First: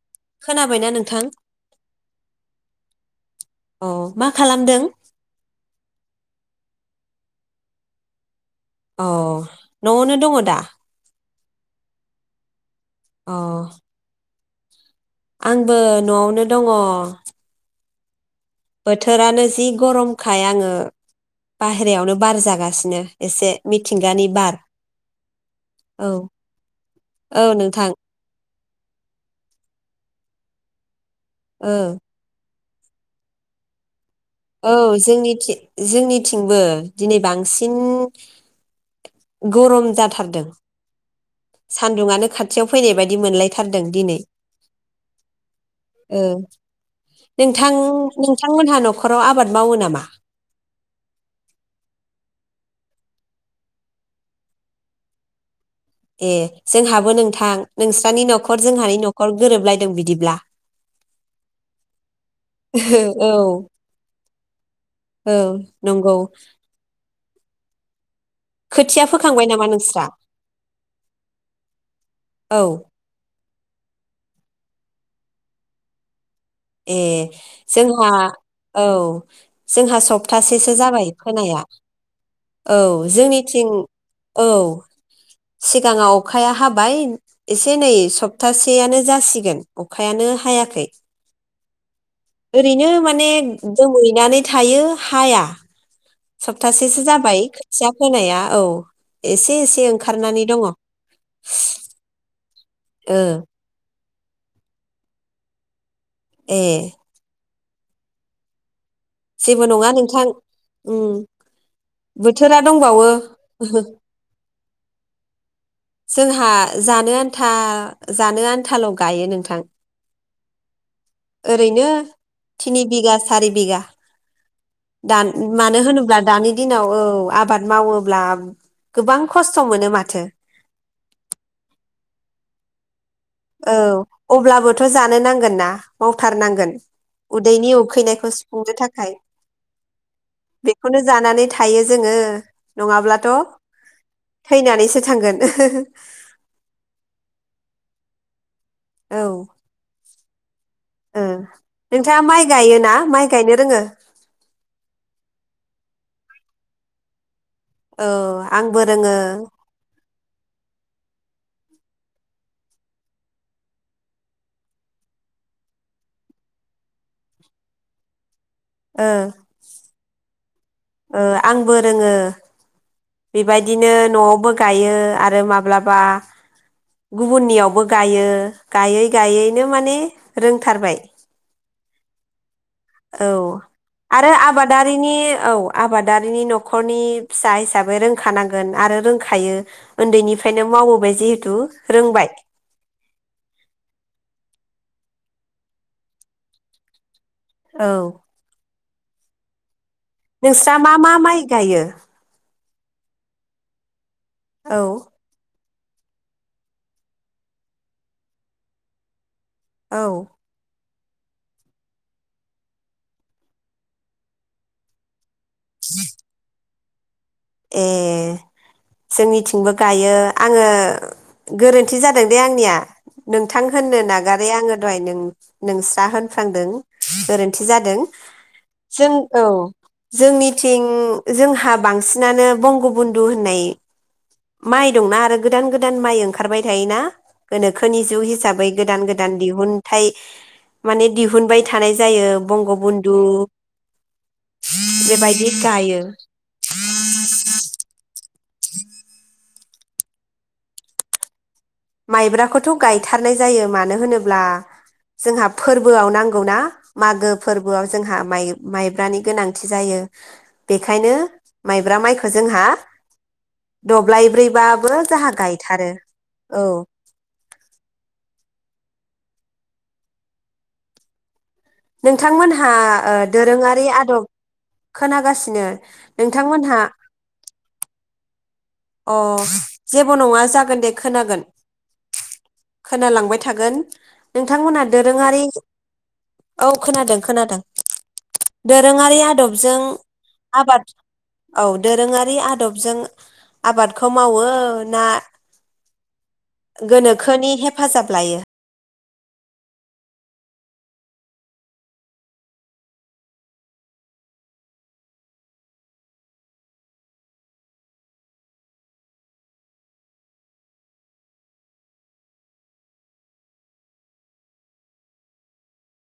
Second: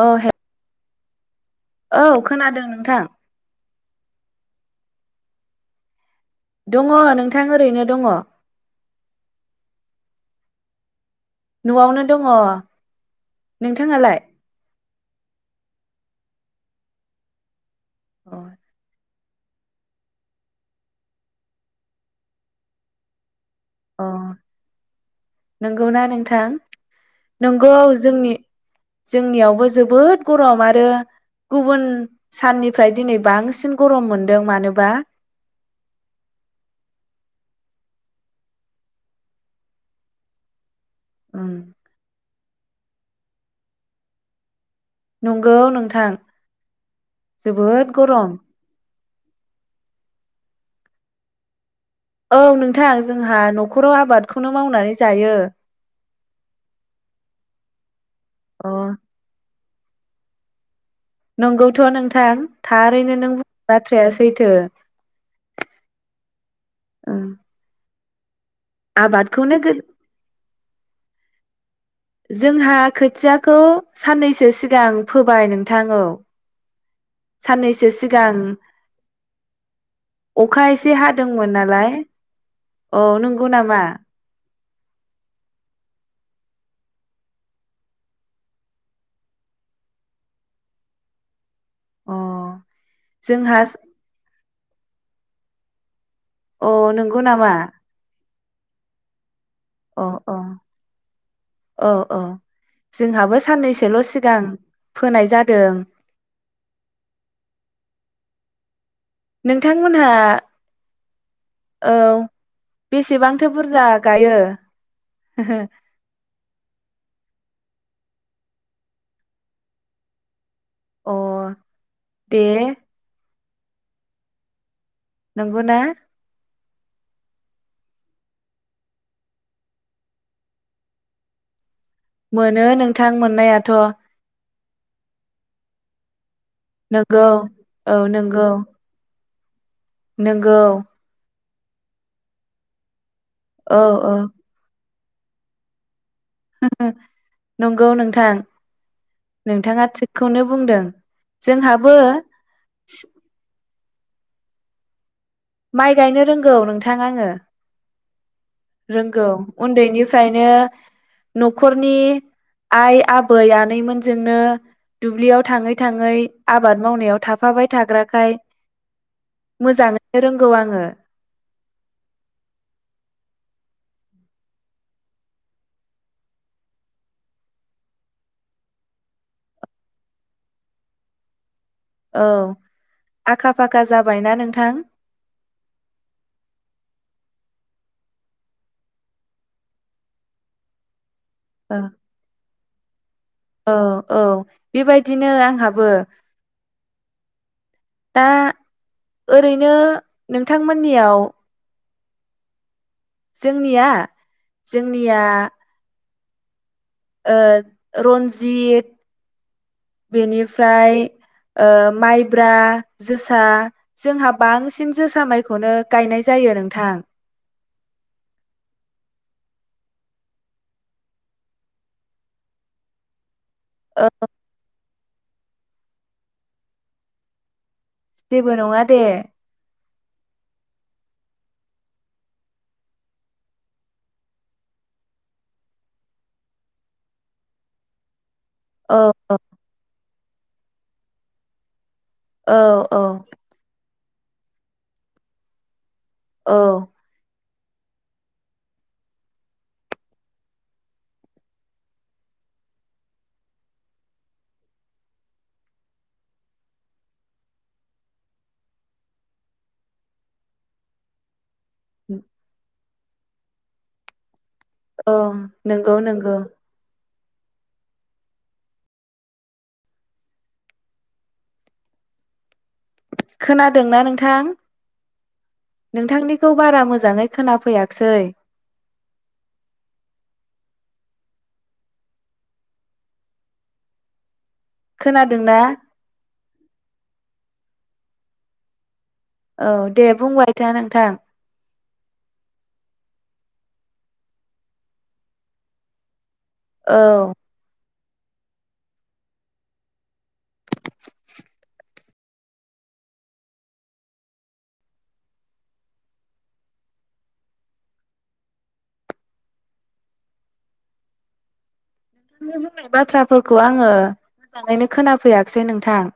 औ हे खोनाबायना नों थां। औ खोनादों नोंथां। औ मा खालामदों? दङ' नोंथां ओरैनो दङ'। औ न'आवनो दङ' दा? नआवनो दङ। अ नोंथाङालाय। आंबो न'आवनो दङ'। अ। थोरानो जि गरमखाय आङो बाहेरायावनो बार जागासिनो एसे। अ मिथिंगानि बार नंगौना औ नोंथां? औ नंगौ नोंथां जोंनि-जोंनियावबो जोबोद गरम आरो गुबुन औ साननि मफ्राय दिनै बांसिन गरम मोन औ जोंनिथि जोंनिथिंबो दिनै बांसि सिन गरम जाथारदों। उम सान्दुङनो खाथियाव फैनाय बायदि मोनलायथारदों दिनै। नंगौ नोंथां, ओ नोंथां जोबोद गरम। नोंथांमोनहा न'खराव आ औ नोंथां जोंहा न'खराव आबादखौनो मावनानै जायो। ए जोंहाबो नोंथां नोंस सानि नखर अ जोंहानि नखर गोरोबलाय दों बिदिब्ला नंगौथ' नोंथां थारैनो नों औ बुंनायबाथ्रायासो सैथो औ नंगौ ओ खोथिया फोखांबाय नामा नोंस्रा औ जोंहा खोथियाखौ साननैसो सि गां फोबाय नोंथां औ ए साननैसो जोंहा सिगां औ जोंहा अखा सप्तासेसो एसे जाबाय हादोंमोन फोनाया नालाय औ नंगौ जोंनिथिं नामा औ सिगाङाव अखाया हाबाय एसे नै सप्तासेयानो जासिगोन अखायानो हायाखै अ ओरैनो माने जोंहा दोमैनानै थायो हाया अ सप्तासेसो नंगौ जाबाय नामा खोथिया फोनाया औ एसे एसे अ अ ओंखारनानै दङ औ औ जोंहाबो साननैसो ल' सिगां फोनाय जादों ए जेबो नङा नोंथांमोनहा नोंथां उम औ बोथोरा दंबावो बेसेबांथो बुरजा गायो जोंहा जानो आन्था जानो आन्थाल' गायो नोंथां ओरैनो दे थिनि बिगा सारि बिघा दान नंगौना मानो होनोब्ला दानि दिनाव औ आबाद मावोब्ला गोबां खस्थ' मोनो माथो मोनो नों औ अब्लाबो थ' जानो नांगोन ना माव थारनांगोन नंगौ उदैनि औ उखैनायखौ नंगौ सुफुंनो थाखाय नंगौ बेखौनो जानानै थां थायो जोङो नङाब्ला थ औ औ थैनानैसो थांगोन ओ हो हो ओ ओ नंगौ नोंथां औ नोंथाङा थिग खौनोब ओ नोंथाङा माइ गायोना माइ गायनो रोङो माइ गायनो रोंगौ नोंथां आंङो औ आंबो रोङो फ्रायनो न'खरनि आइ आबै आनैमोनजोंनो दुब्लियाव थाङै थाङै आबाद मावनायाव थाफाबाय थाग्राखाय ओ मोजाङै ओ आंबो रोङो बेबायदिनो न'आवबो गायो आरो माब्लाबा गुबुननियावबो गायो गायै गायैनो माने रोंथारबाय औ औ आखा फाखा आरो जाबायना नोंथां आबादारिनि औ आबादारिनि न'खरनि फिसा हिसाब हिसाबै रोंखानांगोन आरो रोंखायो उन्दैनिफ्रायनो मावबो बे जितु थु रोंबाय ओ औ बेबायदिनो आंहाबो औ दा ओरैनो नोंस्रा मा मा नोंथांमोननियाव माइ गायो जोंनिया औ जोंनिया ओ रन्जित औ बेनिफ्राय ओ माइब्रा जोसा जोंहा बांसिन जोसा माइ बेखौनो गायनाय जायो नों थां ए जोंनिथिंबो गायो‌। आङो गोरोन्थि जादों दे आंनिया नोंथां होननो ओ नागारै आङो द नोंस्रा होनफ्लांदों गोरोन्थि जादों। जेबो नङा दे जों औ जोंनिथिं जोंहा बांसिन बांसिनानो बंग' बन्धु होननाय। माइ दंना आरो गोदान गोदान माइ ओंखारबाय थायोना गोनोखोनि जुग हिसा बै औ गोदान गोदान दिहुनथाइ माने थानाय जायो। औ बंग औ बन्धु बेबायदि गायो। औ [unintelligible] माइब्राखौथ' गायथारनाय जायो मानो होनोब्ला जोंहा फोरबोआव नांगौ ना मागो फोरबोआव जोंहा माइब्रानि गोनांथि जायो बेखायनो माइब्रा माइखौ जोंहा। दब्लाय ब्रै बाबो औ जाहा गायथारो नंगौ नंगौ [unintelligible] नोंथांमोनहा ओ दोरोङारि खोनादोंना आदब नोंथां खोनागासिनो नोंथांनिखौ नोंथांमोनहा बारा मोजाङै खोनाफैयाखिसै अ जेबो नङा जागोन दे खोनागोन खोनालांबाय थागोन। नोंथांमोनहा दोरोङारि। खोनादोंना औ खोनादों खोनादों दोरोङारिया औ आदबजों दे बुंबाय था आबाद नोंथां औ दोरोङारि आदबजों आबादखौ मावो ना औ गोनोखोनि हेफ हेफाजाब लायो नोंथांनि बुंनाय बाथ्राफोरखौ आङो मोजाङैनो खोनाफैयाखिसै नोंथां